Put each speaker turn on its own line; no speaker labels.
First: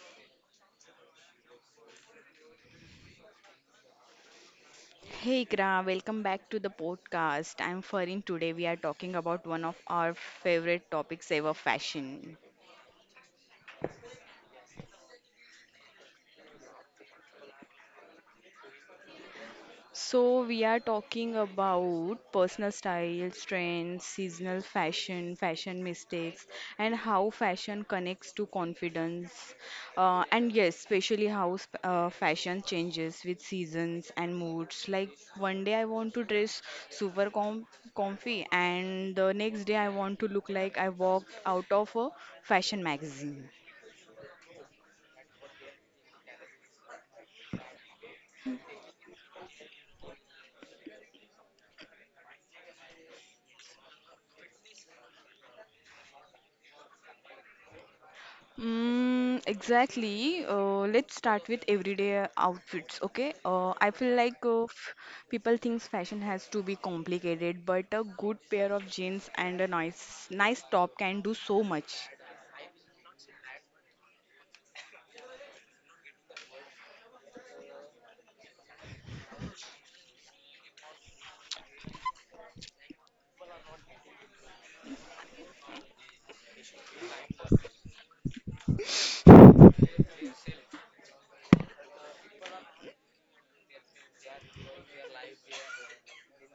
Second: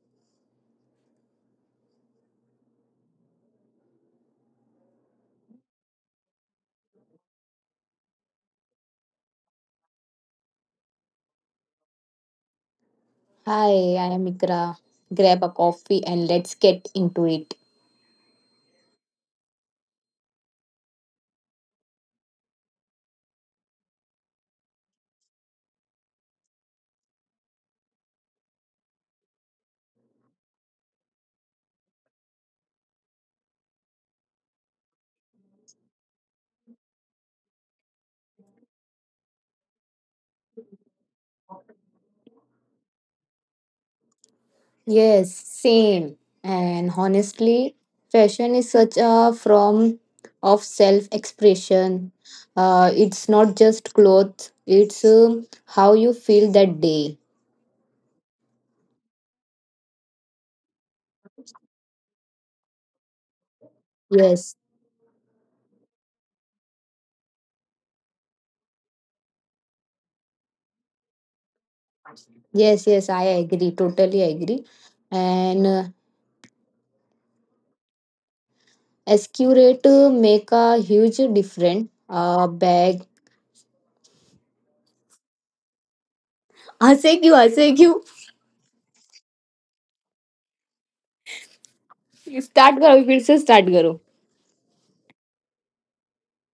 Hey Gra, welcome back to the podcast. I'm Farin. Today we are talking about one of our favorite topics ever, fashion.
Hi, I am Ikra. Grab a coffee and let's get into it.
So, we are talking about personal style, trends, seasonal fashion, fashion mistakes, and how fashion connects to confidence. And yes, especially how fashion changes with seasons and moods. Like one day I want to dress super com- comfy, and the next day I want to look like I walked out of a fashion magazine.
Yes, same. And honestly, fashion is such a form of self expression. It's not just clothes, it's how you feel that day.
Mm, exactly. Let's start with everyday outfits, okay? I feel like
Yes,
f people thinks fashion has to be complicated, but a good pair of jeans and a nice top can do so much.
yes, yes, I agree, totally agree. And accurate make a huge difference. Bag. हंसे क्यों start करो फिर से start करो